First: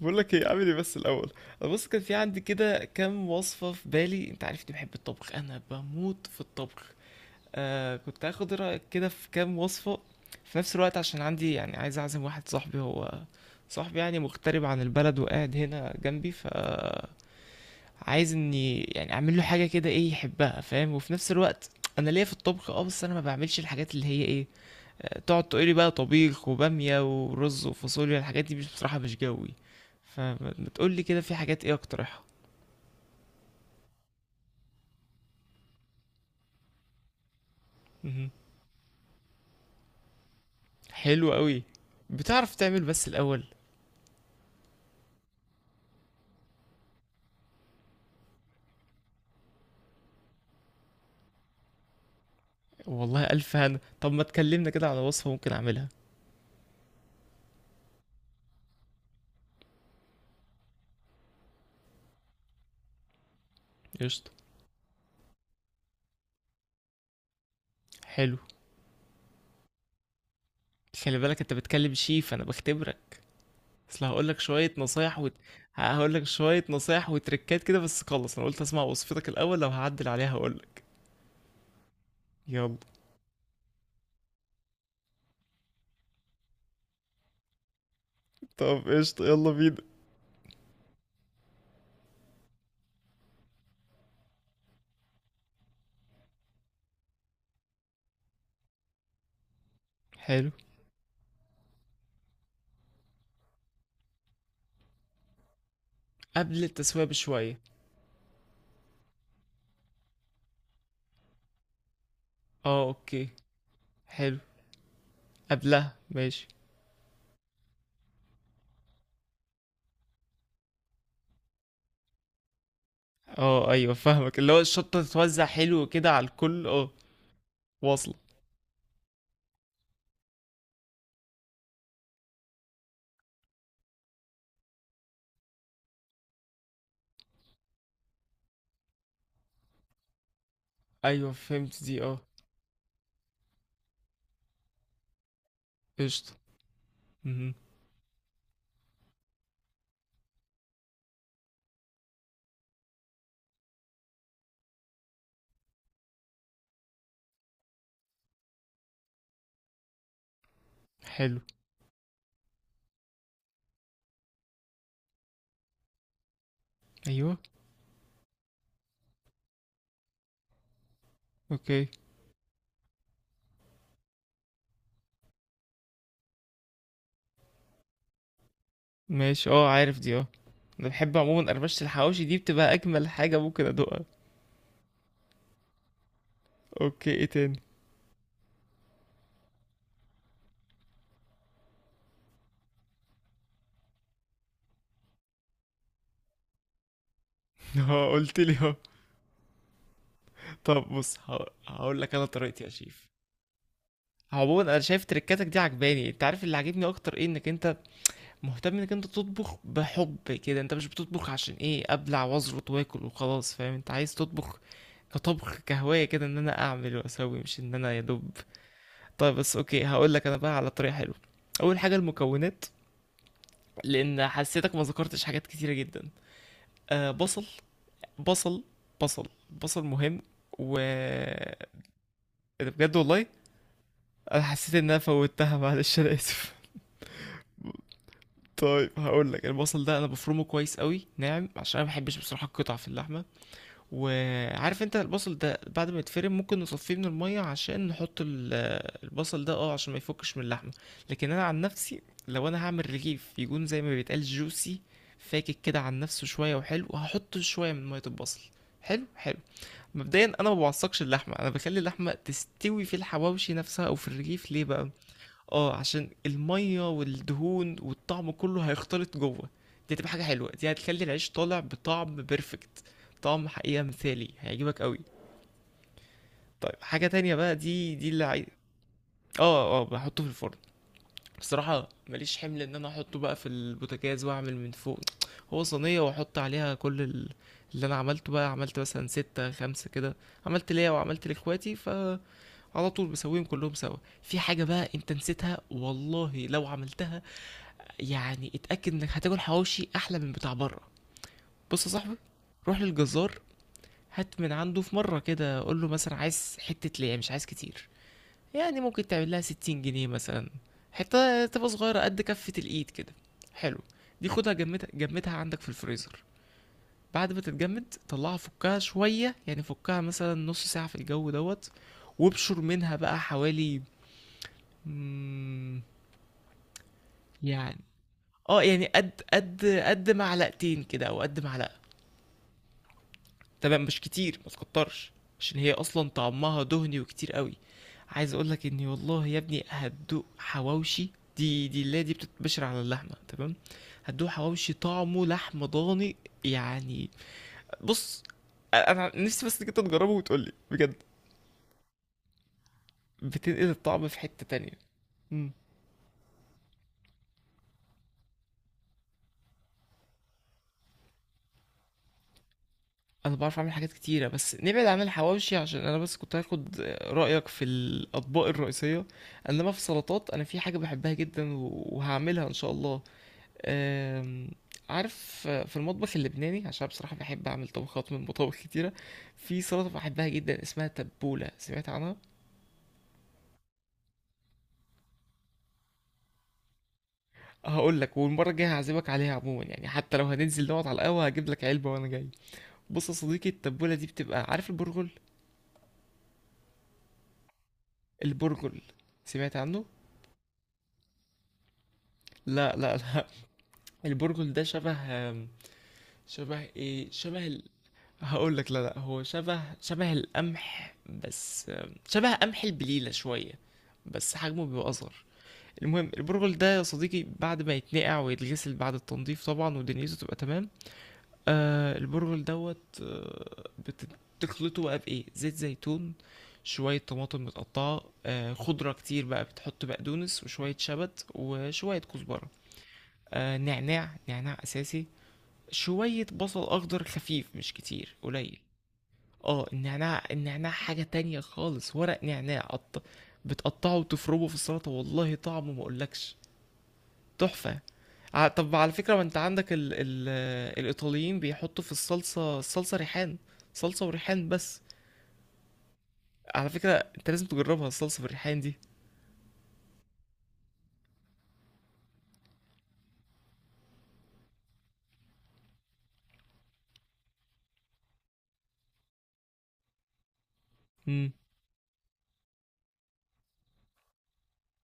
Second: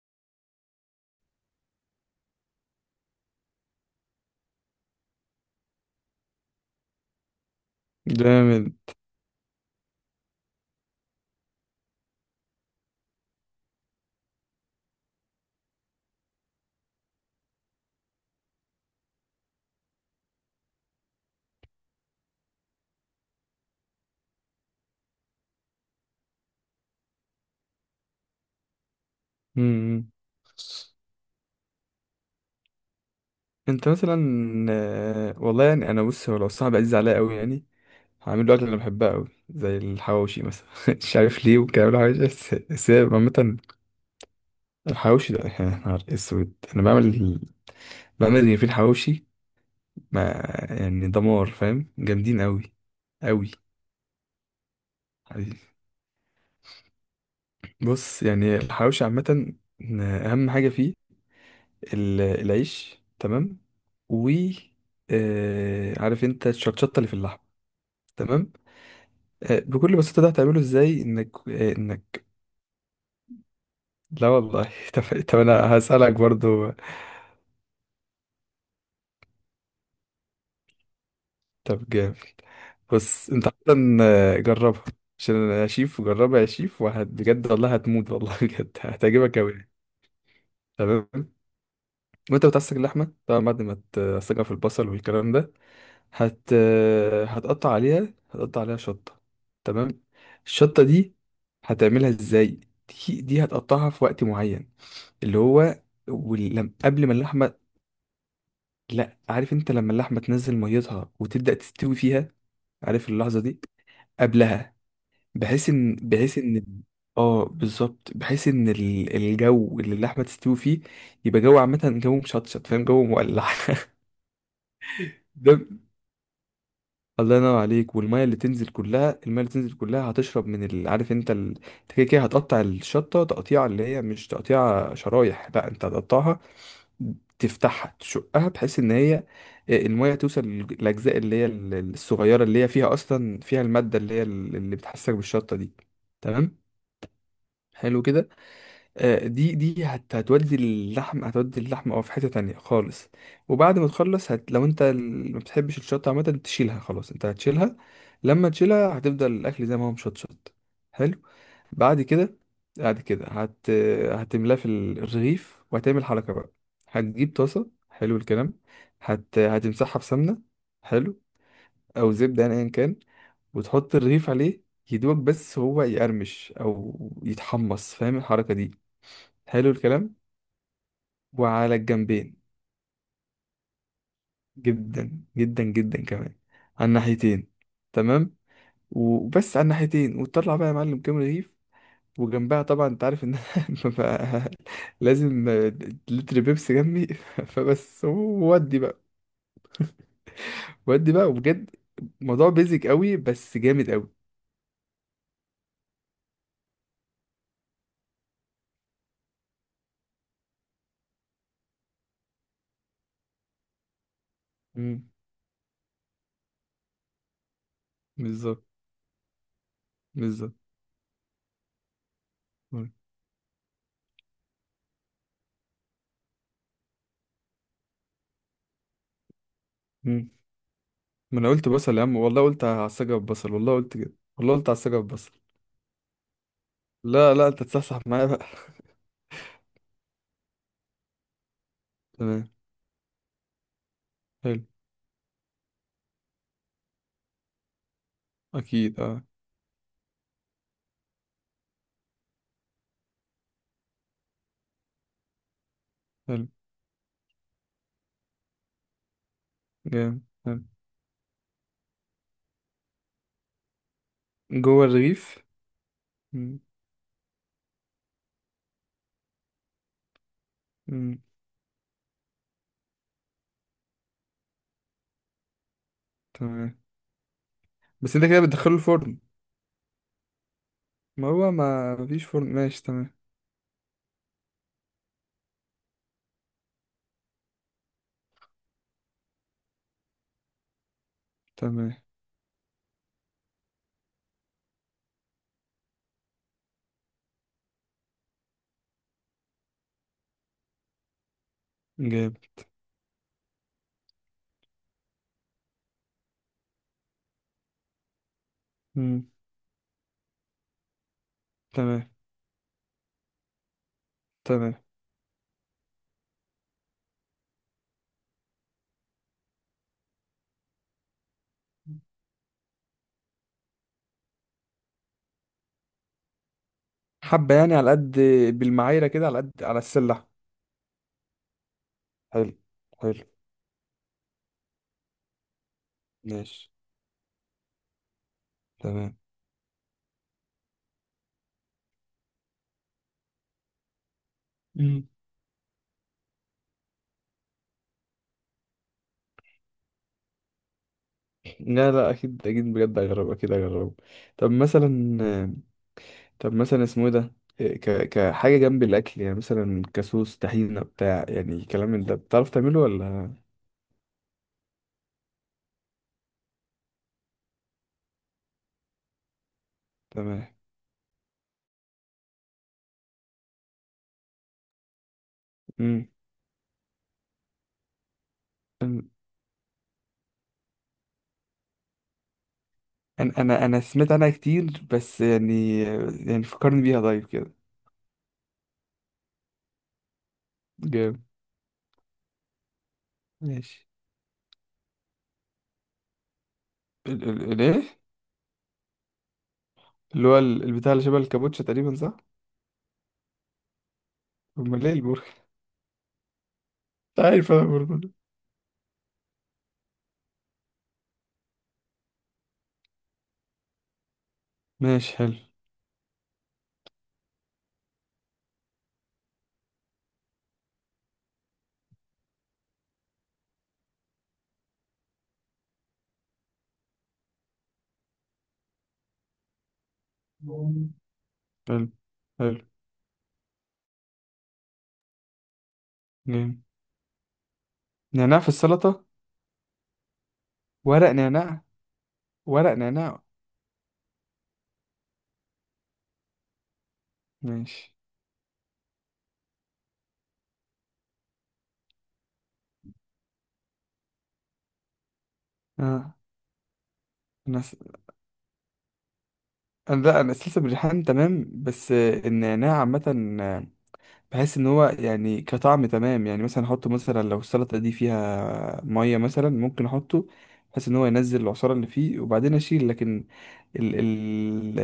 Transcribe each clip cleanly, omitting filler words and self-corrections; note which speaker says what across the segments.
Speaker 1: بقول لك ايه اعمل ايه بس الاول. بص، كان في عندي كده كام وصفه في بالي، انت عارفني بحب الطبخ، انا بموت في الطبخ. آه، كنت هاخد
Speaker 2: جامد.
Speaker 1: رايك كده في كام وصفه في نفس الوقت، عشان عندي يعني عايز اعزم واحد صاحبي، هو صاحبي يعني مغترب عن البلد وقاعد هنا جنبي، ف عايز اني يعني اعمل له حاجه كده ايه يحبها، فاهم، وفي نفس الوقت انا ليا في الطبخ اه، بس انا ما بعملش الحاجات اللي هي ايه تقعد تقولي بقى طبيخ وبامية ورز وفاصوليا، الحاجات دي مش بصراحة مش جوي.
Speaker 2: مم.
Speaker 1: فما تقولي كده في حاجات ايه اقترحها.
Speaker 2: انت مثلا. والله يعني انا بص هو لو صاحبي عزيز عليا قوي يعني
Speaker 1: مهم.
Speaker 2: هعمل له اكل انا بحبها قوي زي الحواوشي مثلا مش
Speaker 1: حلو
Speaker 2: عارف ليه
Speaker 1: قوي،
Speaker 2: وكلام الحواوشي بس
Speaker 1: بتعرف تعمل
Speaker 2: بس هي
Speaker 1: بس الاول.
Speaker 2: عامه. الحواوشي ده يا نهار اسود انا بعمل اللي في الحواوشي ما يعني دمار، فاهم؟ جامدين قوي.
Speaker 1: والله
Speaker 2: قوي
Speaker 1: الف هنا، طب ما تكلمنا كده على وصفة ممكن
Speaker 2: حبيبي.
Speaker 1: اعملها.
Speaker 2: بص يعني الحواوشي عامه اهم حاجه فيه العيش، تمام.
Speaker 1: قشطة.
Speaker 2: و عارف انت الشطشطه اللي في اللحم،
Speaker 1: حلو.
Speaker 2: تمام. بكل بساطه ده هتعمله ازاي
Speaker 1: خلي
Speaker 2: انك
Speaker 1: بالك انت
Speaker 2: آه،
Speaker 1: بتكلم
Speaker 2: انك
Speaker 1: شيف، انا بختبرك. اصل هقول
Speaker 2: لا
Speaker 1: لك
Speaker 2: والله
Speaker 1: شوية
Speaker 2: طب،
Speaker 1: نصايح
Speaker 2: طب انا هسالك
Speaker 1: هقول لك شوية
Speaker 2: برضو.
Speaker 1: نصايح وتركات كده، بس خلص انا قلت اسمع وصفتك الاول، لو هعدل عليها هقول لك.
Speaker 2: طب جامد.
Speaker 1: يلا.
Speaker 2: بص انت اصلا جربها، عشان انا شيف. وجربها يا شيف، وهت بجد والله هتموت والله بجد
Speaker 1: طب قشطة،
Speaker 2: هتعجبك
Speaker 1: يلا
Speaker 2: قوي.
Speaker 1: بينا.
Speaker 2: تمام. وانت بتعصج اللحمه طبعا، بعد ما تعصجها في البصل والكلام ده هت هتقطع عليها شطة. تمام.
Speaker 1: حلو.
Speaker 2: الشطة دي هتعملها ازاي؟ دي هتقطعها في وقت معين، اللي هو
Speaker 1: قبل التسوية
Speaker 2: قبل ما اللحمة.
Speaker 1: بشوية.
Speaker 2: لا، عارف انت لما اللحمة تنزل ميتها وتبدأ تستوي فيها؟
Speaker 1: آه،
Speaker 2: عارف
Speaker 1: أوكي.
Speaker 2: اللحظة دي؟
Speaker 1: حلو.
Speaker 2: قبلها، بحيث ان
Speaker 1: قبلها
Speaker 2: بحيث
Speaker 1: ماشي.
Speaker 2: ان اه بالظبط، بحيث ان الجو اللي اللحمة تستوي فيه يبقى جو عامة، جو مشطشط، فاهم؟ جو مولع.
Speaker 1: آه أيوه فاهمك، اللي هو الشطة تتوزع
Speaker 2: ده
Speaker 1: حلو كده على الكل، آه.
Speaker 2: الله ينور عليك.
Speaker 1: واصلة.
Speaker 2: والميه اللي تنزل كلها، الميه اللي تنزل كلها هتشرب من عارف انت انت كده كده هتقطع الشطه تقطيعه، اللي هي مش تقطيعه شرايح، لا، انت هتقطعها تفتحها تشقها بحيث ان هي الميه توصل للاجزاء
Speaker 1: أيوه
Speaker 2: اللي هي
Speaker 1: فهمت دي، آه.
Speaker 2: الصغيره، اللي هي فيها اصلا فيها الماده اللي هي اللي بتحسك بالشطه دي.
Speaker 1: قشطة.
Speaker 2: تمام.
Speaker 1: مهم.
Speaker 2: حلو كده. دي هتودي اللحم اه في حتة تانية خالص. وبعد ما تخلص لو انت ما بتحبش الشطة عامة تشيلها، خلاص، انت هتشيلها. لما تشيلها هتفضل الأكل زي ما هو مشطشط. حلو.
Speaker 1: حلو.
Speaker 2: بعد كده، بعد كده هت هتملاه في الرغيف، وهتعمل حركة بقى. هتجيب
Speaker 1: أيوه.
Speaker 2: طاسة، حلو الكلام، هتمسحها بسمنة. حلو.
Speaker 1: أوكي.
Speaker 2: أو زبدة يعني، أيا كان. وتحط الرغيف عليه يدوق، بس هو يقرمش أو يتحمص، فاهم الحركة دي؟
Speaker 1: ماشي، آه،
Speaker 2: حلو
Speaker 1: عارف دي،
Speaker 2: الكلام.
Speaker 1: آه. أنا بحب عموما
Speaker 2: وعلى
Speaker 1: قرمشة الحواوشي
Speaker 2: الجنبين.
Speaker 1: دي بتبقى أجمل حاجة ممكن أدوقها.
Speaker 2: جدا جدا جدا كمان. على
Speaker 1: أوكي، إيه
Speaker 2: الناحيتين.
Speaker 1: تاني؟
Speaker 2: تمام. وبس على الناحيتين، وتطلع بقى يا معلم كام رغيف. وجنبها طبعا، انت عارف ان أنا ببقى لازم لتر بيبسي جنبي فبس،
Speaker 1: آه، قلت لي آه.
Speaker 2: ودي بقى.
Speaker 1: طب
Speaker 2: ودي
Speaker 1: بص،
Speaker 2: بقى، وبجد
Speaker 1: هقول لك أنا
Speaker 2: موضوع
Speaker 1: طريقتي يا
Speaker 2: بيزك
Speaker 1: شيف.
Speaker 2: قوي، بس جامد قوي.
Speaker 1: عموما انا شايف تريكاتك دي عجباني، انت عارف اللي عاجبني اكتر ايه؟ انك انت مهتم انك انت تطبخ بحب كده، انت مش بتطبخ عشان ايه ابلع واظبط واكل وخلاص، فاهم؟ انت عايز تطبخ
Speaker 2: مم.
Speaker 1: كطبخ كهواية كده، ان انا اعمل واسوي، مش ان انا يا دوب.
Speaker 2: بالظبط.
Speaker 1: طيب بس اوكي، هقول لك انا
Speaker 2: بالظبط.
Speaker 1: بقى على طريقة حلوة. اول حاجة المكونات،
Speaker 2: مم.
Speaker 1: لان حسيتك ما ذكرتش حاجات كتيرة جدا. آه، بصل. بصل. بصل. بصل مهم.
Speaker 2: مم.
Speaker 1: و
Speaker 2: ما انا
Speaker 1: إيه.
Speaker 2: قلت بصل يا عم، والله قلت
Speaker 1: ده بجد
Speaker 2: هعصجها
Speaker 1: والله،
Speaker 2: ببصل، والله قلت كده.
Speaker 1: انا
Speaker 2: والله قلت
Speaker 1: حسيت ان انا
Speaker 2: هعصجها ببصل.
Speaker 1: فوتها، معلش انا اسف.
Speaker 2: لا لا، انت تصحصح معايا بقى.
Speaker 1: طيب هقول لك، البصل ده انا بفرمه كويس قوي ناعم، عشان انا ما بحبش بصراحة
Speaker 2: تمام.
Speaker 1: القطع في اللحمة.
Speaker 2: حلو.
Speaker 1: وعارف انت البصل ده بعد ما يتفرم ممكن نصفيه من المية عشان نحط
Speaker 2: اكيد اه.
Speaker 1: البصل ده اه، عشان ما يفكش من اللحمة. لكن انا عن نفسي لو انا هعمل رغيف يكون زي ما بيتقال جوسي، فاكك كده عن نفسه
Speaker 2: حلو.
Speaker 1: شوية وحلو، وهحط شوية من مية البصل. حلو حلو.
Speaker 2: جامد،
Speaker 1: مبدئيا انا ما
Speaker 2: حلو.
Speaker 1: بعصقش اللحمة، انا بخلي اللحمة تستوي في الحواوشي نفسها او في الرغيف. ليه
Speaker 2: جوه
Speaker 1: بقى؟
Speaker 2: الرغيف.
Speaker 1: اه عشان
Speaker 2: مم.
Speaker 1: الميه والدهون والطعم كله هيختلط جوه. دي هتبقى حاجه حلوه، دي هتخلي
Speaker 2: مم.
Speaker 1: العيش طالع بطعم بيرفكت. طعم حقيقه مثالي هيعجبك قوي. طيب
Speaker 2: تمام.
Speaker 1: حاجه تانية بقى، دي
Speaker 2: بس
Speaker 1: اللي
Speaker 2: انت كده
Speaker 1: عايز.
Speaker 2: بتدخله الفرن؟
Speaker 1: اه اه، بحطه في الفرن.
Speaker 2: ما هو
Speaker 1: بصراحه
Speaker 2: ما مفيش
Speaker 1: ماليش
Speaker 2: فرن،
Speaker 1: حمل ان
Speaker 2: ماشي،
Speaker 1: انا
Speaker 2: تمام.
Speaker 1: احطه بقى في البوتاجاز واعمل من فوق. هو صينيه واحط عليها كل اللي انا عملته بقى، عملت مثلا ستة خمسة كده، عملت ليا وعملت لاخواتي،
Speaker 2: تمام.
Speaker 1: فعلى طول بسويهم كلهم سوا. في حاجه بقى انت نسيتها، والله لو عملتها يعني اتأكد انك هتاكل حواوشي احلى من بتاع بره. بص يا صاحبي،
Speaker 2: جامد.
Speaker 1: روح للجزار، هات من عنده في مرة كده، قول له مثلا عايز حتة ليه مش عايز كتير، يعني ممكن
Speaker 2: مم.
Speaker 1: تعمل لها 60 جنيه مثلا، حتة تبقى صغيرة
Speaker 2: تمام.
Speaker 1: قد كفة الايد كده. حلو. دي خدها
Speaker 2: تمام.
Speaker 1: جمدها جمدها عندك في الفريزر. بعد ما تتجمد طلعها، فكها شوية، يعني فكها مثلا نص ساعة في الجو دوت. وابشر منها بقى حوالي، مم،
Speaker 2: حبة يعني،
Speaker 1: يعني،
Speaker 2: على قد.
Speaker 1: اه يعني
Speaker 2: بالمعايرة
Speaker 1: قد
Speaker 2: كده، على قد، على
Speaker 1: قد قد
Speaker 2: السلة.
Speaker 1: معلقتين كده او قد معلقة.
Speaker 2: حلو. حلو.
Speaker 1: تمام مش كتير، ما تكترش عشان هي اصلا طعمها
Speaker 2: ماشي.
Speaker 1: دهني وكتير قوي. عايز اقولك اني
Speaker 2: تمام.
Speaker 1: والله يا ابني هتدوق حواوشي. دي اللي هي دي بتتبشر على اللحمه، تمام. هتدوق حواوشي
Speaker 2: مم.
Speaker 1: طعمه لحم ضاني. يعني بص، انا نفسي بس انك انت تجربه وتقولي بجد.
Speaker 2: لا لا، اكيد اكيد، بجد اجرب، اكيد
Speaker 1: بتنقل
Speaker 2: اجرب.
Speaker 1: الطعم في حته
Speaker 2: طب
Speaker 1: تانية. مم.
Speaker 2: مثلا. طب مثلا اسمه ايه ده؟ كحاجة جنب الأكل يعني، مثلا كسوس طحينة بتاع، يعني كلام من ده، بتعرف تعمله ولا؟
Speaker 1: انا بعرف اعمل حاجات كتيره، بس نبعد عن الحواوشي عشان انا بس كنت هاخد رايك في الاطباق الرئيسيه. انما في السلطات، انا
Speaker 2: تمام.
Speaker 1: في حاجه بحبها جدا وهعملها ان شاء الله. أم، عارف في المطبخ اللبناني، عشان بصراحة بحب أعمل طبخات من مطابخ كتيرة،
Speaker 2: مم.
Speaker 1: في سلطة بحبها جدا اسمها تبولة، سمعت عنها؟
Speaker 2: انا سمعت عنها كتير، بس يعني، يعني فكرني بيها طيب كده.
Speaker 1: هقول لك، والمرة الجاية هعزمك عليها، عموما يعني حتى لو هننزل نقعد على
Speaker 2: جامد.
Speaker 1: القهوة هجيب لك علبة وأنا جاي. بص يا صديقي،
Speaker 2: ماشي.
Speaker 1: التبولة دي بتبقى، عارف البرغل؟
Speaker 2: ال ال الايه
Speaker 1: البرغل، سمعت عنه؟
Speaker 2: اللي هو البتاع اللي شبه الكابوتشا تقريبا، صح؟
Speaker 1: لا لا لا، البرغل ده
Speaker 2: امال
Speaker 1: شبه
Speaker 2: ايه البرجر؟
Speaker 1: آم، شبه ايه؟
Speaker 2: مش
Speaker 1: شبه
Speaker 2: عارف
Speaker 1: ال...
Speaker 2: انا برضه ده.
Speaker 1: هقول لك، لا لا، هو شبه شبه القمح، بس شبه قمح البليلة شوية، بس حجمه بيبقى أصغر.
Speaker 2: ماشي، حلو.
Speaker 1: المهم البرغل ده يا صديقي، بعد ما يتنقع ويتغسل بعد التنظيف طبعا ودنيته تبقى تمام، آه البرغل دوت آه بتخلطه بقى بايه، زيت زيتون، شوية طماطم متقطعة، آه خضرة كتير بقى، بتحط بقدونس وشوية شبت
Speaker 2: حلو.
Speaker 1: وشوية كزبرة،
Speaker 2: حلو.
Speaker 1: آه نعناع، نعناع أساسي، شوية
Speaker 2: جامد.
Speaker 1: بصل أخضر خفيف مش كتير،
Speaker 2: نعناع في
Speaker 1: قليل.
Speaker 2: السلطة؟
Speaker 1: اه النعناع، النعناع حاجة
Speaker 2: ورق
Speaker 1: تانية
Speaker 2: نعناع.
Speaker 1: خالص، ورق نعناع
Speaker 2: ورق نعناع.
Speaker 1: بتقطعه وتفرمه في السلطة، والله طعمه ما أقولكش، تحفة.
Speaker 2: ماشي.
Speaker 1: طب على فكرة، ما انت عندك ال الإيطاليين بيحطوا في الصلصة، الصلصة ريحان، صلصة وريحان بس،
Speaker 2: اه
Speaker 1: على فكرة. انت لازم
Speaker 2: انا س...
Speaker 1: تجربها الصلصة بالريحان دي.
Speaker 2: لا انا سلسة بالريحان، تمام. بس النعناع عامة، بحس ان هو يعني كطعم تمام. يعني مثلا احطه، مثلا لو السلطه دي فيها ميه مثلا ممكن احطه، بحيث ان هو
Speaker 1: امم
Speaker 2: ينزل العصاره اللي فيه وبعدين اشيل. لكن ال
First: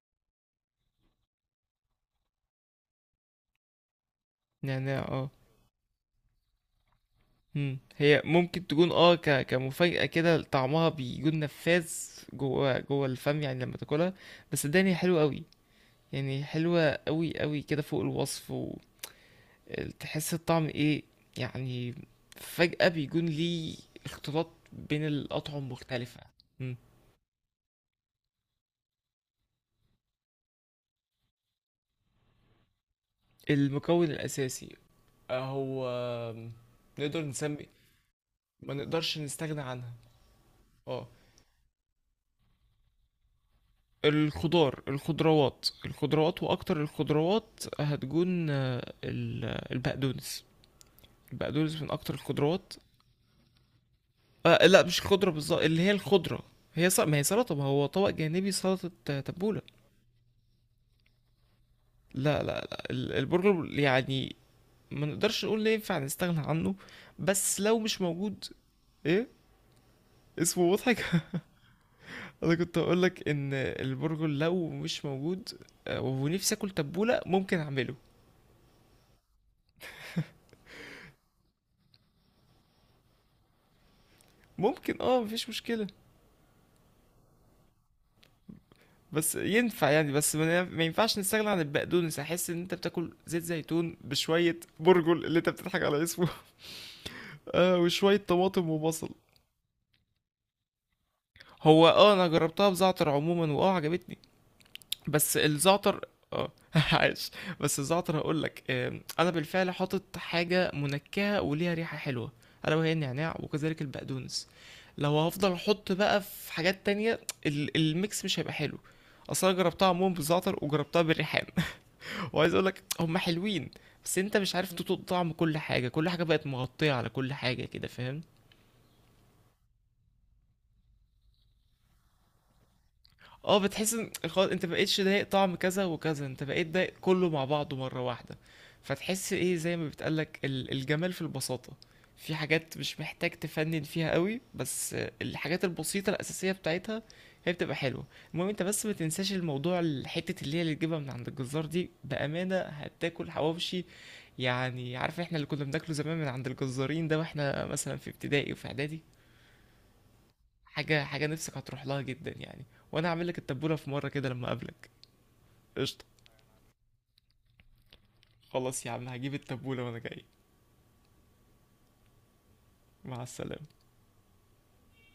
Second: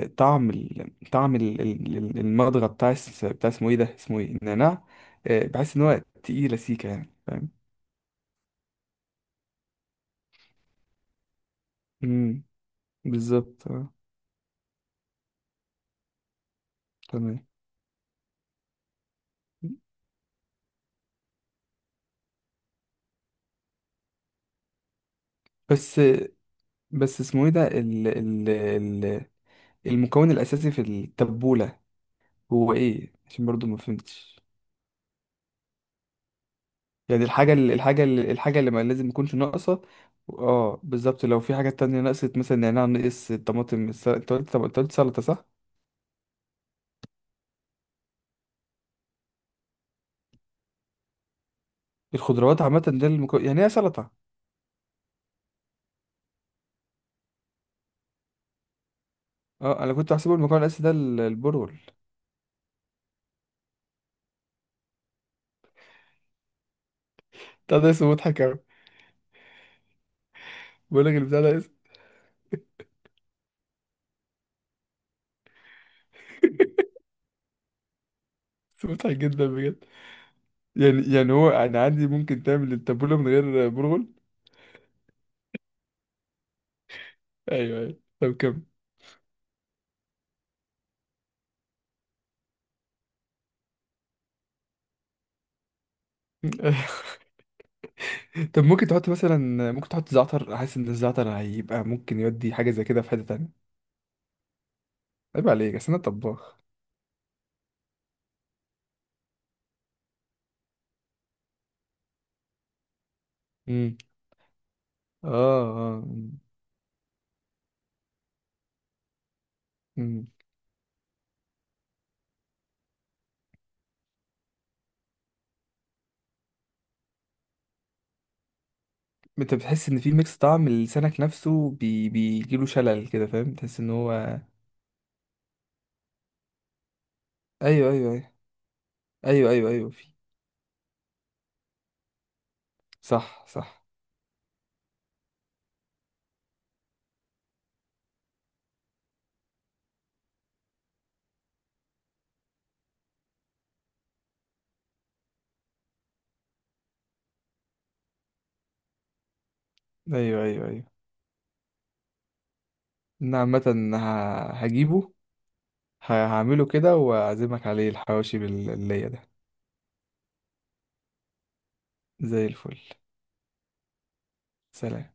Speaker 2: ال طعم ال طعم ال ال ال- المضغه بتاع بتاع اسمه ايه النعناع.
Speaker 1: نعناع اه.
Speaker 2: بحس ان هو تقيله سيكه يعني، فاهم.
Speaker 1: هي ممكن تكون اه ك كمفاجأة كده، طعمها بيكون نفاذ
Speaker 2: امم.
Speaker 1: جوه الفم يعني
Speaker 2: بالظبط،
Speaker 1: لما
Speaker 2: اه.
Speaker 1: تاكلها. بس صدقني هي حلوة قوي، يعني حلوة قوي
Speaker 2: تمام.
Speaker 1: قوي كده فوق الوصف. وتحس الطعم ايه، يعني فجأة بيكون ليه اختلاط بين الأطعم
Speaker 2: بس
Speaker 1: مختلفة.
Speaker 2: بس اسمه ايه ده ال ال ال المكون الاساسي في التبوله، هو ايه؟ عشان برضو ما
Speaker 1: المكون
Speaker 2: فهمتش.
Speaker 1: الأساسي، هو، نقدر
Speaker 2: يعني الحاجة
Speaker 1: نسمي،
Speaker 2: اللي، الحاجة اللي
Speaker 1: ما
Speaker 2: ما لازم
Speaker 1: نقدرش
Speaker 2: يكونش
Speaker 1: نستغنى
Speaker 2: ناقصة.
Speaker 1: عنها.
Speaker 2: اه
Speaker 1: اه
Speaker 2: بالظبط. لو في حاجات تانية نقصت، مثلا نعناع نقص، الطماطم، انت قلت طب انت
Speaker 1: الخضار،
Speaker 2: قلت سلطة صح؟
Speaker 1: الخضروات، الخضروات، وأكتر الخضروات هتكون البقدونس، البقدونس من أكتر
Speaker 2: الخضروات
Speaker 1: الخضروات.
Speaker 2: عامة ده المكون، يعني ايه سلطة؟
Speaker 1: آه لا، مش الخضرة بالظبط، اللي هي الخضرة هي ما هي سلطة، ما هو طبق جانبي سلطة، تبولة.
Speaker 2: اه، انا كنت بحسبه المكون الاساسي ده البرغل.
Speaker 1: لا لا لا، البرجر يعني، ما نقدرش نقول إن ينفع نستغنى عنه، بس
Speaker 2: بتاع
Speaker 1: لو
Speaker 2: ده
Speaker 1: مش
Speaker 2: اسمه مضحك
Speaker 1: موجود.
Speaker 2: اوي.
Speaker 1: ايه اسمه
Speaker 2: بقول لك
Speaker 1: مضحك؟
Speaker 2: البتاع ده اسمه.
Speaker 1: انا كنت هقول لك ان البرجر لو مش موجود، ونفسي اكل تبولة، ممكن اعمله.
Speaker 2: اسمه مضحك جدا بجد. يعني هو انا عندي ممكن تعمل التابولة من غير برغل؟
Speaker 1: ممكن، اه، مفيش مشكلة،
Speaker 2: ايوه ايوه، طب كم؟
Speaker 1: بس ينفع يعني، بس ما ينفعش نستغنى عن البقدونس، احس ان انت بتاكل زيت زيتون بشوية برجل اللي انت بتضحك على اسمه. آه، وشوية
Speaker 2: طب
Speaker 1: طماطم
Speaker 2: ممكن
Speaker 1: وبصل.
Speaker 2: تحط مثلا، ممكن تحط زعتر؟ احس ان الزعتر هيبقى
Speaker 1: هو اه،
Speaker 2: ممكن
Speaker 1: انا
Speaker 2: يودي
Speaker 1: جربتها
Speaker 2: حاجة زي كده
Speaker 1: بزعتر
Speaker 2: في حتة
Speaker 1: عموما
Speaker 2: تانية.
Speaker 1: واه عجبتني، بس
Speaker 2: عيب عليك، اصل انا
Speaker 1: الزعتر، اه
Speaker 2: طباخ.
Speaker 1: عاش. بس الزعتر هقول لك، انا بالفعل حاطط حاجه منكهه وليها ريحه حلوه، الا وهي النعناع وكذلك
Speaker 2: امم.
Speaker 1: البقدونس. لو
Speaker 2: اه
Speaker 1: هفضل احط
Speaker 2: اه.
Speaker 1: بقى في حاجات تانية الميكس مش هيبقى حلو. اصلا أنا جربتها عموما
Speaker 2: امم.
Speaker 1: بالزعتر وجربتها بالريحان، وعايز اقول لك هما حلوين، بس انت مش عارف تطوق طعم كل حاجه، كل حاجه بقت مغطيه على كل حاجه كده، فاهم؟
Speaker 2: انت بتحس ان في ميكس، طعم لسانك نفسه بيجيله شلل كده، فاهم؟
Speaker 1: اه،
Speaker 2: تحس ان
Speaker 1: بتحس ان
Speaker 2: هو.
Speaker 1: خلاص انت مبقتش ضايق طعم كذا وكذا، انت بقيت ضايق كله مع بعضه
Speaker 2: ايوه
Speaker 1: مرة
Speaker 2: ايوه
Speaker 1: واحدة. فتحس
Speaker 2: ايوه
Speaker 1: ايه،
Speaker 2: ايوه ايوه
Speaker 1: زي ما
Speaker 2: ايوه، في.
Speaker 1: بتقالك الجمال في البساطة، في حاجات مش محتاج
Speaker 2: صح
Speaker 1: تفنن
Speaker 2: صح.
Speaker 1: فيها قوي، بس الحاجات البسيطة الأساسية بتاعتها هي بتبقى حلوة. المهم انت بس ما تنساش الموضوع، الحتة اللي هي اللي تجيبها من عند الجزار دي بأمانة هتاكل حواوشي، يعني عارف احنا اللي كنا بناكله زمان من عند الجزارين ده، واحنا مثلا في ابتدائي وفي اعدادي،
Speaker 2: ايوه ايوه ايوه.
Speaker 1: حاجة نفسك هتروح لها جدا يعني. وانا هعمل لك
Speaker 2: انا عامه
Speaker 1: التبولة في مرة كده لما اقابلك.
Speaker 2: هجيبه.
Speaker 1: قشطة.
Speaker 2: هعمله كده واعزمك عليه الحواوشي
Speaker 1: خلاص يا عم،
Speaker 2: باللية ده.
Speaker 1: هجيب التبولة وانا جاي.
Speaker 2: زي الفل.
Speaker 1: مع السلامة.
Speaker 2: سلام.